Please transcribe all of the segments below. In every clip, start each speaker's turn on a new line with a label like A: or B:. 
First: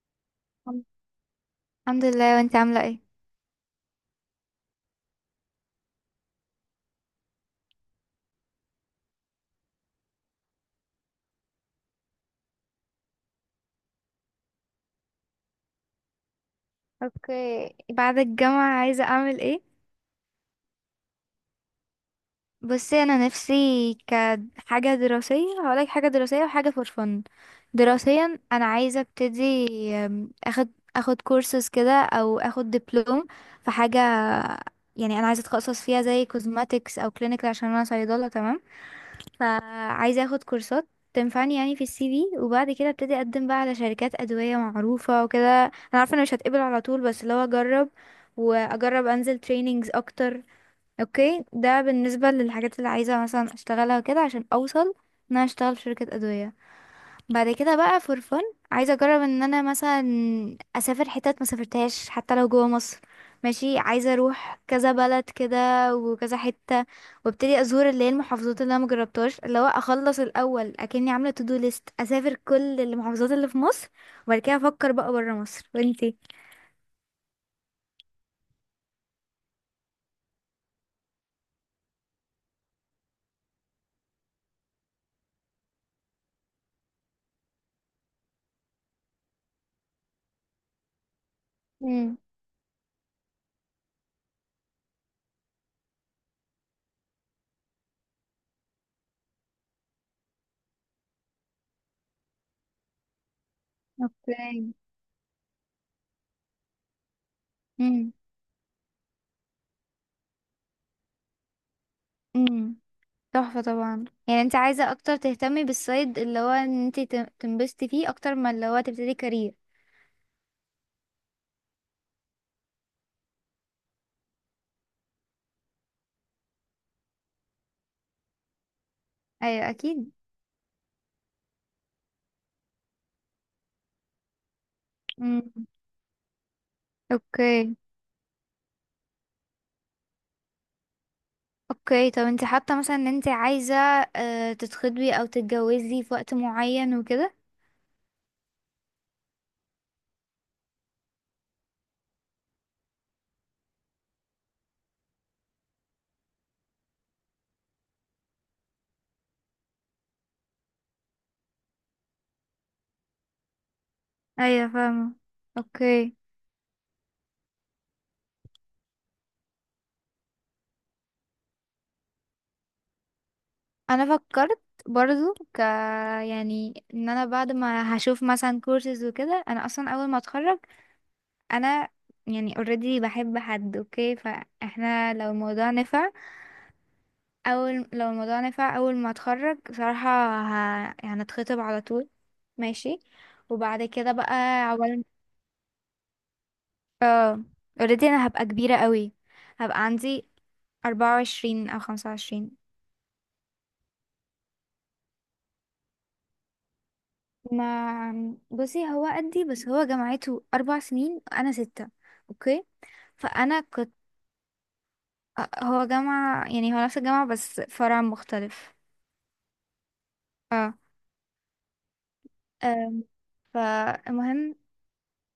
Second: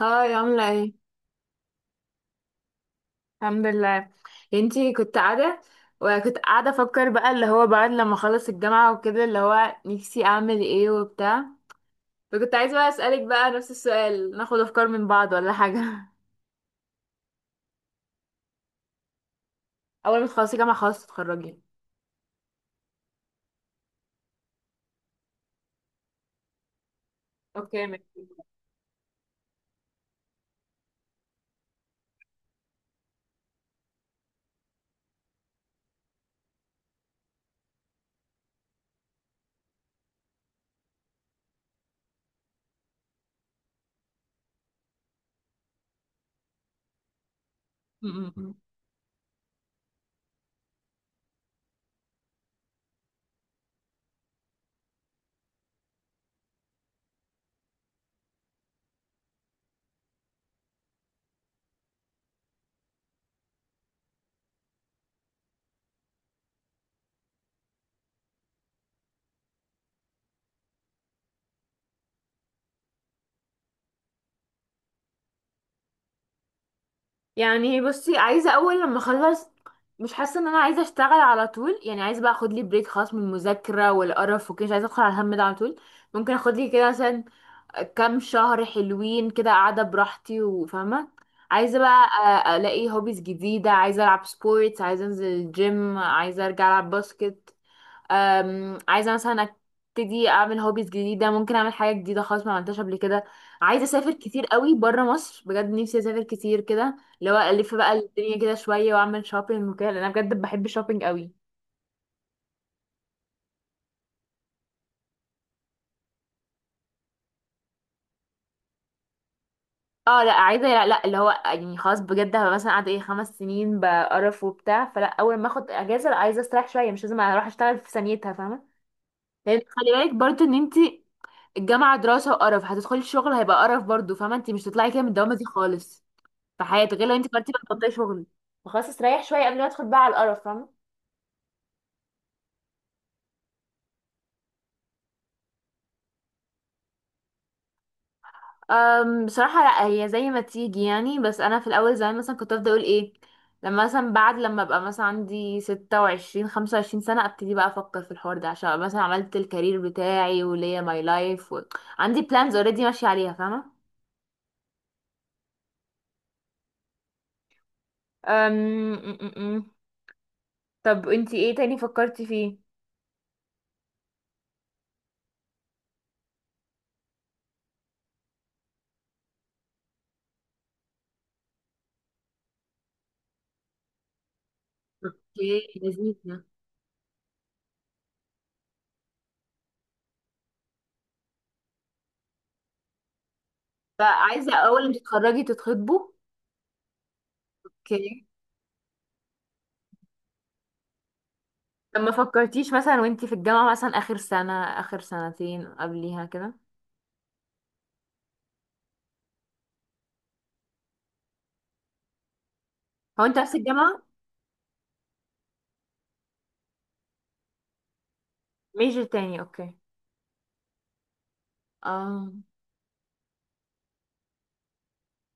A: هاي عاملة
B: الحمد
A: ايه؟
B: الحمد لله، وانت عاملة ايه؟
A: الحمد لله. انتي كنت قاعدة وكنت قاعدة افكر بقى اللي هو بعد لما اخلص الجامعة وكده اللي هو نفسي اعمل ايه وبتاع. فكنت عايزة بقى اسألك بقى نفس السؤال، ناخد افكار من بعض ولا حاجة؟
B: اوكي، بعد الجامعة عايزة اعمل ايه؟
A: اول ما تخلصي جامعة خلاص تتخرجي.
B: بصي، انا نفسي كحاجة دراسية هقولك حاجة دراسية وحاجة فور فن.
A: اوكي، ماشي.
B: دراسيا انا عايزة ابتدي ام، اخد اخد كورسز كده او اخد دبلوم في حاجة. يعني انا عايزة اتخصص فيها زي كوزماتكس او كلينيكال عشان انا صيدلة، تمام. فعايزة اخد كورسات تنفعني يعني في السي في، وبعد كده ابتدي اقدم بقى على شركات ادوية معروفة وكده. انا عارفة انا مش هتقبل على طول بس لو اجرب
A: م- م- م.
B: واجرب انزل تريننجز اكتر. اوكي، ده بالنسبة للحاجات اللي عايزة مثلا اشتغلها وكده عشان اوصل ان انا اشتغل في شركة ادوية. بعد كده بقى فور فن، عايزه اجرب ان انا مثلا اسافر حتت ما سافرتهاش حتى لو جوه مصر. ماشي، عايزه اروح كذا بلد كده وكذا حته وابتدي ازور اللي هي المحافظات اللي انا مجربتهاش، اللي هو اخلص الاول اكني عامله تو دو ليست، اسافر كل المحافظات اللي في مصر وبعد كده افكر بقى بره مصر. وانتي؟
A: يعني بصي، عايزة اول لما اخلص مش حاسة ان انا عايزة اشتغل على طول، يعني عايزة بقى اخد لي بريك خاص من المذاكرة والقرف وكده، مش عايزة ادخل على الهم ده على طول. ممكن اخد لي كده مثلا كام شهر حلوين كده قاعدة براحتي وفاهمة. عايزة بقى
B: امم.
A: ألاقي هوبيز جديدة، عايزة ألعب سبورتس، عايزة أنزل الجيم، عايزة أرجع ألعب باسكت. عايزة مثلا أبتدي أعمل هوبيز جديدة، ممكن أعمل حاجة جديدة خالص ما عملتهاش قبل كده. عايزة أسافر كتير
B: اوكي.
A: قوي برا مصر، بجد نفسي أسافر كتير كده، اللي هو ألف بقى
B: امم.
A: الدنيا كده شوية وأعمل شوبينج وكده، لأن أنا بجد بحب الشوبينج قوي.
B: امم. تحفه طبعا، يعني انت عايزه اكتر تهتمي بالصيد اللي هو ان انت تنبسطي فيه اكتر ما اللي هو تبتدي كارير.
A: اه لا عايزه، لا لا، اللي هو يعني خلاص بجد هبقى مثلا قاعده ايه 5 سنين بقرف وبتاع، فلا اول ما اخد اجازه لا عايزه استريح شويه، مش لازم اروح اشتغل في ثانيتها، فاهمه؟ لان
B: ايوه
A: خلي
B: اكيد.
A: بالك برضو ان انت الجامعه دراسه وقرف، هتدخلي الشغل هيبقى قرف برضو، فاهمه انت مش هتطلعي كده من الدوامه
B: مم.
A: دي خالص في حياتك، غير لو انت قررتي بقى
B: اوكي.
A: تبطلي شغل. فخلاص استريح شويه قبل ما ادخل بقى على القرف، فاهمه؟
B: اوكي، طب انت حاطه مثلا ان انت عايزه تتخطبي او تتجوزي في وقت معين وكده؟
A: بصراحة لا، هي زي ما تيجي يعني، بس أنا في الأول زمان مثلا كنت أفضل أقول إيه، لما مثلا بعد لما أبقى مثلا عندي 26 25 سنة أبتدي بقى أفكر في الحوار ده، عشان أبقى مثلا عملت الكارير بتاعي وليا ماي لايف و عندي بلانز اوريدي ماشية عليها، فاهمة؟
B: ايوه فاهمه. اوكي.
A: أم... م- م- م. طب انتي ايه تاني فكرتي فيه؟
B: انا فكرت برضو ك، يعني ان انا بعد ما هشوف مثلا كورسز وكده انا اصلا اول ما اتخرج انا، يعني اوريدي بحب حد، اوكي؟ فاحنا لو
A: اوكي،
B: الموضوع نفع،
A: لذيذة.
B: اول لو الموضوع نفع اول ما اتخرج صراحه يعني هنتخطب على طول، ماشي، وبعد كده بقى
A: فعايزة أول ما
B: عقبال.
A: تتخرجي تتخطبوا.
B: اه. اوريدي
A: اوكي.
B: انا هبقى كبيرة قوي، هبقى عندي 24 او
A: طب
B: خمسة
A: ما
B: وعشرين
A: فكرتيش مثلا وانتي في الجامعة مثلا آخر سنة، آخر سنتين قبليها كده؟
B: ما بصي هو قدي، بس هو جامعته 4 سنين انا 6. اوكي.
A: هو انت نفس
B: فانا كنت
A: الجامعة؟
B: هو جامعة، يعني هو نفس الجامعة بس فرع مختلف.
A: ميجر تاني، اوكي.
B: اه.
A: اه.
B: آم، فالمهم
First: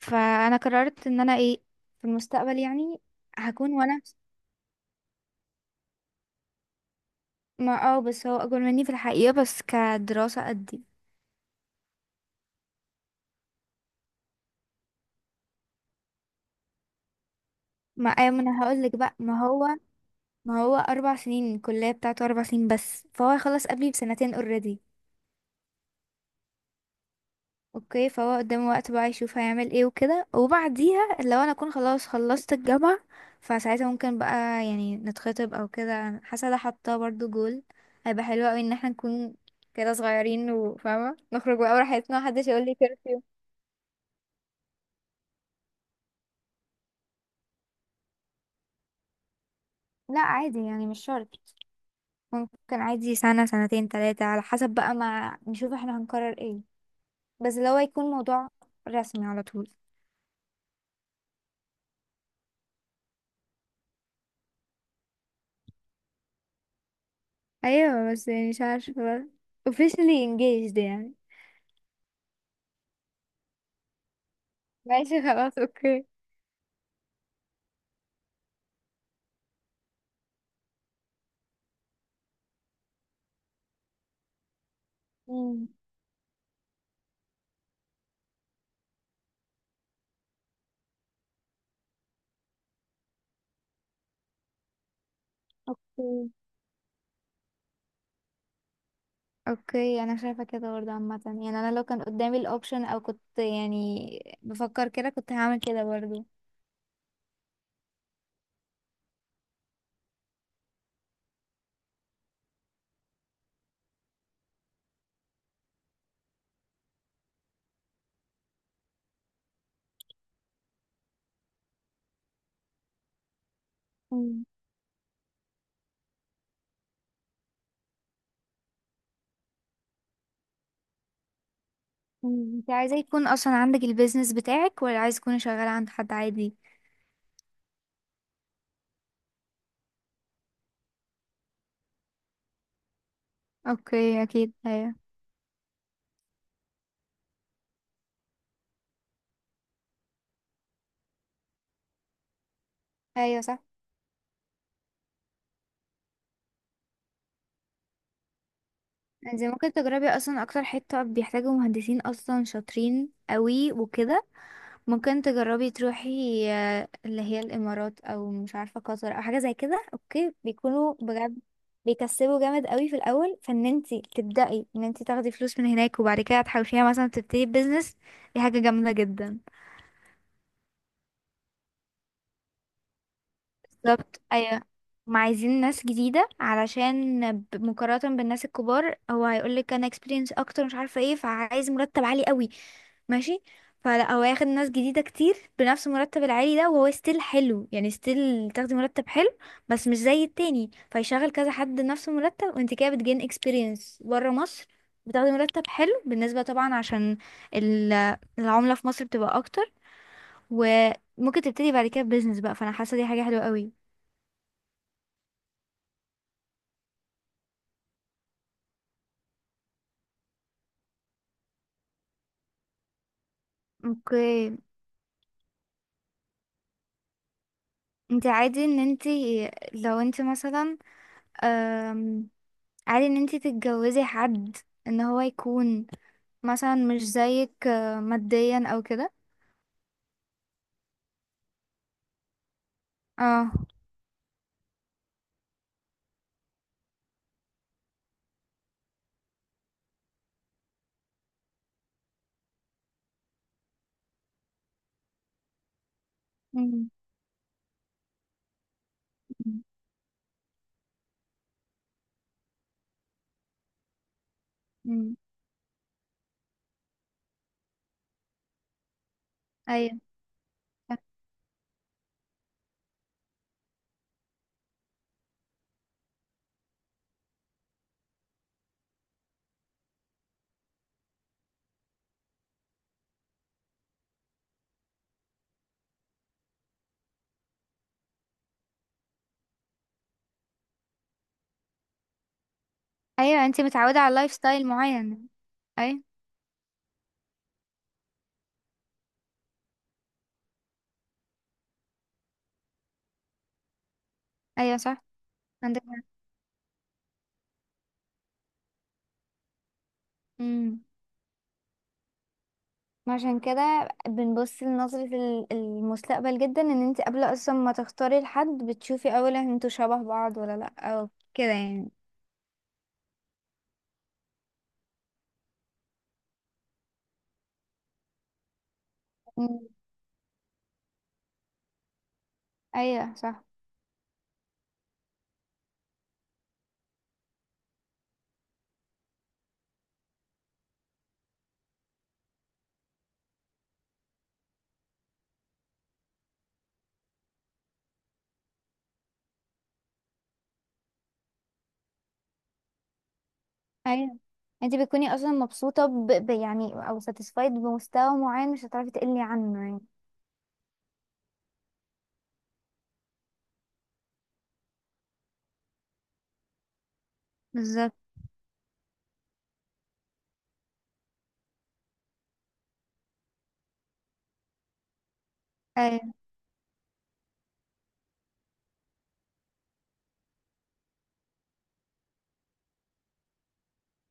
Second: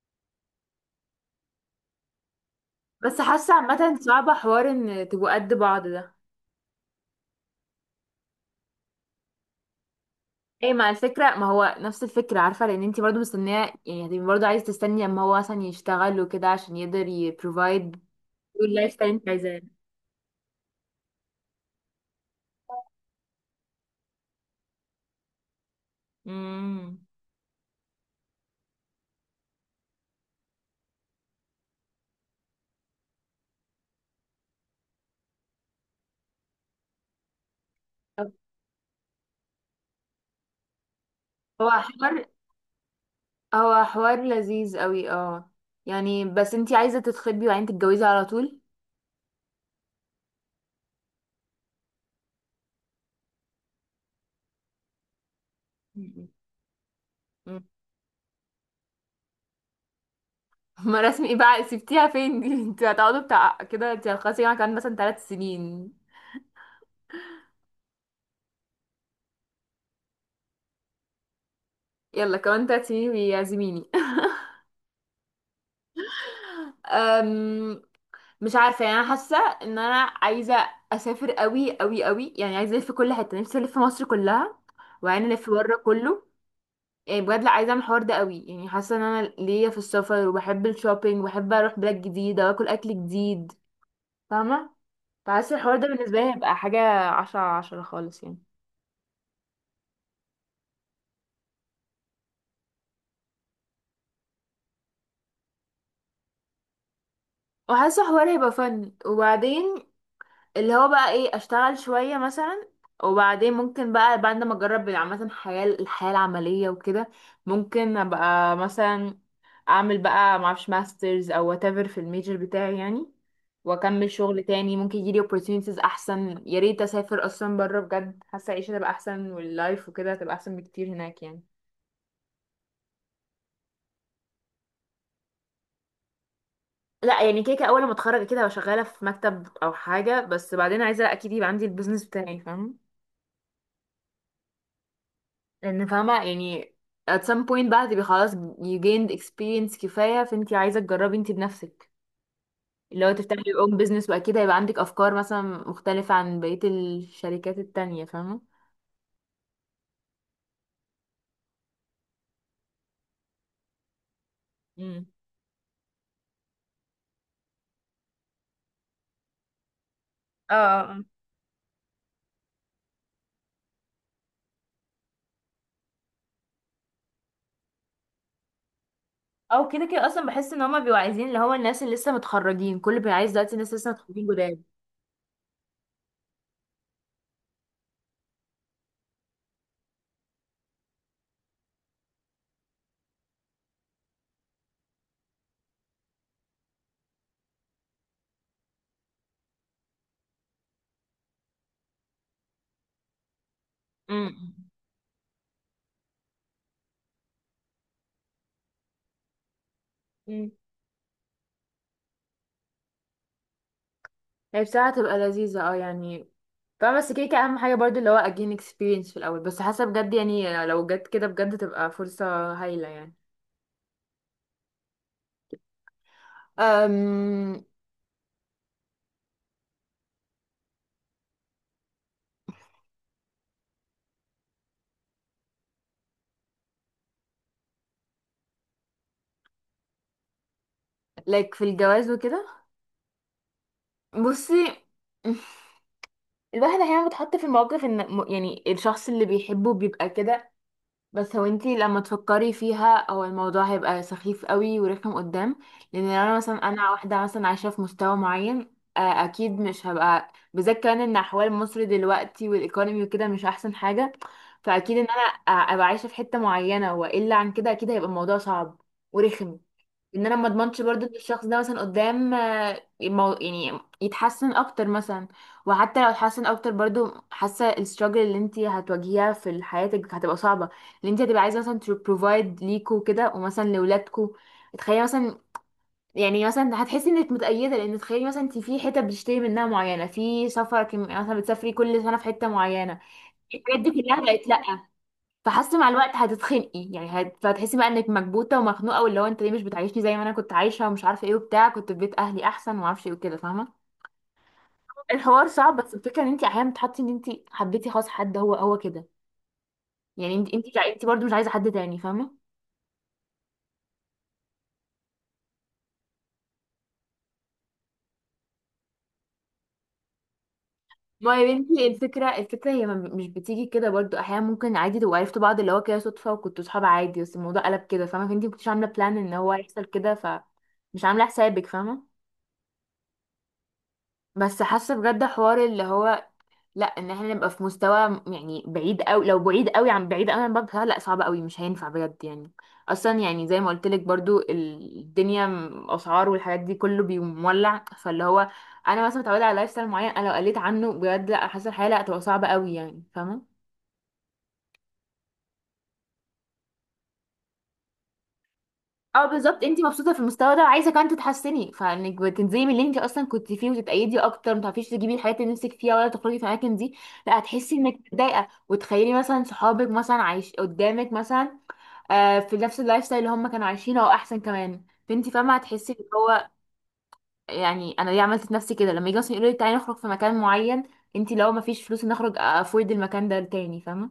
B: فانا قررت ان انا ايه في المستقبل، يعني
A: بس حاسه
B: هكون.
A: عامه
B: وانا
A: صعبه حوار ان تبقوا قد بعض ده.
B: ما اه بس هو اكبر مني في الحقيقة بس كدراسة
A: ايه
B: قدي.
A: مع الفكره؟ ما هو نفس الفكره، عارفه لان انتي برضو مستنيه، يعني هتبقي برضو عايزه تستني اما هو مثلا يشتغل وكده عشان يقدر يبروفايد
B: ما ايوه، ما انا هقول
A: اللايف
B: لك
A: ستايل
B: بقى،
A: اللي انت
B: ما
A: عايزاه.
B: هو، ما هو 4 سنين الكلية بتاعته، 4 سنين بس، فهو هيخلص قبلي بسنتين اوريدي.
A: امم.
B: اوكي، فهو قدامه وقت بقى يشوف هيعمل ايه وكده، وبعديها لو انا اكون خلاص خلصت الجامعة، فساعتها ممكن بقى يعني نتخطب او كده. حاسة ده حاطاه برضو جول، هيبقى حلو اوي ان احنا نكون كده صغيرين وفاهمة نخرج
A: هو
B: بقى
A: حوار،
B: براحتنا، محدش يقول لي كرفيو.
A: هو حوار لذيذ قوي، اه يعني. بس انتي عايزه تتخطبي وبعدين تتجوزي على طول؟
B: لا عادي يعني مش شرط، ممكن عادي سنة سنتين تلاتة على حسب بقى، ما نشوف احنا
A: مم.
B: هنقرر ايه. بس
A: مم.
B: لو هيكون موضوع رسمي على طول.
A: ما رسمي ايه بقى، سبتيها فين دي؟ انتوا هتقعدوا بتاع كده، انتي هتخلصي يعني كمان مثلا 3 سنين.
B: ايوه بس يعني مش عارفة بقى officially engaged يعني.
A: يلا كمان 3 سنين بيعزميني.
B: ماشي خلاص اوكي.
A: أم، مش عارفة يعني، أنا حاسة إن أنا عايزة أسافر أوي أوي أوي، يعني عايزة ألف في كل حتة، نفسي ألف في مصر كلها وبعدين ألف
B: امم.
A: بره كله. يعني بجد لا، عايزة أعمل الحوار ده أوي، يعني حاسة إن أنا ليا في السفر، وبحب الشوبينج وبحب أروح بلاد جديدة وآكل أكل جديد، فاهمة؟ فحاسة الحوار ده بالنسبة
B: اوكي.
A: لي هيبقى حاجة 10/10 خالص يعني.
B: اوكي، انا شايفة كده برضه عامة، يعني انا لو كان قدامي الاوبشن او كنت يعني بفكر كده كنت هعمل كده برضه.
A: وحاسة الحوار هيبقى فن، وبعدين اللي هو بقى ايه، اشتغل شوية مثلا، وبعدين ممكن بقى بعد ما اجرب عامة الحياة، الحياة العملية وكده، ممكن ابقى مثلا اعمل بقى معرفش ماسترز او whatever في الميجر بتاعي يعني، واكمل شغل
B: امم.
A: تاني، ممكن يجيلي opportunities احسن، يا ريت اسافر اصلا بره بجد، حاسة العيشة تبقى احسن واللايف وكده تبقى احسن بكتير هناك يعني.
B: امم. انت عايزة يكون اصلا عندك البيزنس بتاعك ولا عايز تكوني شغالة عند حد عادي؟
A: لا يعني كده كده اول ما اتخرج كده هبقى شغالة في مكتب او حاجة، بس بعدين عايزة اكيد يبقى عندي البيزنس بتاعي، فاهم؟
B: اوكي اكيد. ايوه.
A: لان فاهمة يعني at some point بقى هتبقي خلاص you gained experience كفاية، فانتي عايزة تجربي انتي بنفسك، اللي هو تفتحي
B: ايوه صح.
A: your own business، واكيد هيبقى عندك افكار مثلا مختلفة عن بقية الشركات التانية، فاهمة؟
B: انت ممكن تجربي اصلا اكتر حتة بيحتاجوا مهندسين اصلا شاطرين قوي وكده.
A: امم.
B: ممكن تجربي تروحي اللي هي الامارات او مش عارفه قطر او حاجه زي كده. اوكي
A: اه. آه،
B: بيكونوا
A: آه.
B: بجد بيكسبوا جامد قوي في الاول، فان انتي تبداي ان انتي تاخدي فلوس من هناك وبعد كده تحوشيها مثلا تبتدي بيزنس، دي حاجه جامده جدا.
A: او كده كده اصلا بحس ان هما بيبقوا عايزين اللي هو الناس اللي لسه متخرجين، كل بيبقى عايز دلوقتي الناس لسه
B: بالظبط
A: متخرجين جداد.
B: ايوه، ما عايزين ناس جديده علشان مقارنه بالناس الكبار، هو هيقولك انا اكسبيرينس اكتر مش عارفه ايه، فعايز مرتب عالي قوي، ماشي، فلا هو هياخد ناس جديدة كتير بنفس المرتب العالي ده، وهو ستيل حلو، يعني ستيل تاخدي مرتب حلو، بس مش زي التاني فيشغل كذا حد نفس المرتب، وانت كده بتجين اكسبيرينس بره
A: امم.
B: مصر، بتاخدي مرتب حلو بالنسبة طبعا عشان ال- العملة في مصر بتبقى اكتر.
A: امم.
B: وممكن تبتدي بعد كده بيزنس بقى، فانا حاسة دي حاجة حلوة قوي.
A: هي بصراحة هتبقى لذيذة، اه يعني، فاهمة بس كده كده اهم حاجة برضو اللي هو again experience في الاول، بس حاسة بجد يعني لو جت كده بجد تبقى فرصة هايلة يعني.
B: اوكي.
A: أم...
B: انت عادي ان انت لو انت مثلا أم، عادي ان انت تتجوزي حد ان هو يكون مثلا مش زيك ماديا او كده؟
A: like في الجواز وكده.
B: اه.
A: بصي، الواحد احيانا بيتحط في الموقف ان يعني الشخص اللي بيحبه بيبقى كده، بس هو انتي لما تفكري فيها هو الموضوع هيبقى سخيف قوي ورخم قدام، لان لو انا مثلا،
B: مم.
A: انا واحده مثلا عايشه في مستوى معين آه، اكيد
B: مم.
A: مش هبقى، بالذات كمان ان احوال مصر دلوقتي والايكونومي وكده مش احسن حاجه، فاكيد ان
B: مم.
A: انا ابقى عايشه في حته معينه، والا عن كده اكيد هيبقى الموضوع صعب ورخم.
B: ايوه
A: ان انا ما اضمنش
B: صح.
A: برضو ان الشخص ده مثلا قدام آه، يعني يتحسن اكتر مثلا، وحتى لو اتحسن اكتر برضو حاسه الستراجل اللي انت هتواجهيها في حياتك هتبقى صعبه، اللي انت هتبقى عايزه مثلا تبروفايد ليكوا كده ومثلا لولادكوا. تخيلي مثلا، يعني مثلا هتحسي انك متأيدة، لان تخيلي مثلا انت في حتة بتشتري منها معينة، في سفر مثلا بتسافري كل سنة في حتة معينة،
B: ايوه انتي
A: الحاجات
B: متعودة
A: دي
B: على
A: كلها
B: لايف
A: بقت لأ.
B: ستايل معين.
A: فحاسه مع
B: ايوه.
A: الوقت هتتخنقي، يعني هتحسي بقى انك مكبوته ومخنوقه، واللي هو انت ليه مش بتعيشني زي ما انا كنت عايشه، ومش عارفه ايه وبتاع، كنت في بيت اهلي احسن وما اعرفش ايه وكده، فاهمه؟
B: ايوه صح.
A: الحوار صعب،
B: عندك
A: بس
B: حق.
A: الفكره ان انت احيانا بتحطي ان انت حبيتي خلاص حد هو هو كده، يعني انت انت
B: مم.
A: انت برضه مش عايزه حد تاني، فاهمه؟
B: عشان كده بنبص لنظرة المستقبل جدا، ان انت قبل اصلا ما تختاري لحد بتشوفي اولا انتوا شبه بعض ولا لا، او
A: ما
B: كده
A: يا بنتي
B: يعني.
A: الفكره، الفكره هي مش بتيجي كده برضه، احيانا ممكن عادي تبقوا عرفتوا بعض اللي هو كده صدفه، وكنتوا صحاب عادي بس الموضوع قلب كده، فاهمه؟ فانت ما كنتيش عامله بلان ان هو
B: مم.
A: يحصل كده، فمش عامله حسابك فاهمه.
B: ايوه صح.
A: بس حاسه بجد حوار اللي هو لا، ان احنا نبقى في مستوى يعني بعيد قوي، لو بعيد قوي عن، بعيد قوي عن بعض، بصراحة لا صعب قوي مش هينفع بجد يعني. اصلا يعني زي ما قلت لك برضو الدنيا اسعار والحاجات دي كله بيولع، فاللي هو انا مثلا متعوده على لايف ستايل معين، انا لو قلت عنه بجد لا، حاسه الحياه لا هتبقى صعبه قوي يعني، فاهمه؟
B: ايوه. انت بتكوني اصلا مبسوطة يعني او ساتيسفايد بمستوى معين، مش هتعرفي تقلي
A: اه
B: عنه
A: بالظبط، انت
B: يعني.
A: مبسوطه في المستوى ده وعايزه كمان تتحسني، فانك بتنزلي من اللي انت اصلا كنت فيه وتتأيدي اكتر، ما تعرفيش تجيبي الحاجات اللي نفسك فيها، ولا تخرجي في الاماكن دي، لا هتحسي
B: بالظبط
A: انك متضايقه، وتخيلي مثلا صحابك مثلا عايش قدامك مثلا آه، في نفس اللايف ستايل اللي هم كانوا عايشينه او احسن كمان، فانت فاهمه هتحسي ان
B: ايوه.
A: هو يعني انا ليه عملت في نفسي كده؟ لما يجي مثلا يقولوا لي تعالي نخرج في مكان معين، انت لو ما فيش فلوس نخرج افورد المكان ده تاني، فاهمه؟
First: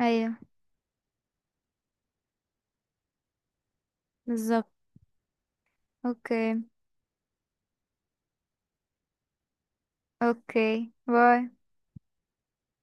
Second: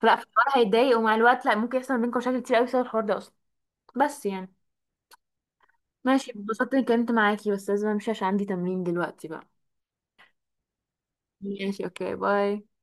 A: فلا في
B: ايوه
A: الحوار هيتضايق، ومع الوقت لا ممكن يحصل بينكم مشاكل كتير قوي بسبب الحوار ده اصلا، بس يعني.
B: بالظبط.
A: ماشي،
B: اوكي.
A: اتبسطت اني اتكلمت معاكي، بس لازم امشي عشان عندي تمرين دلوقتي بقى.
B: اوكي باي.
A: ماشي، اوكي باي.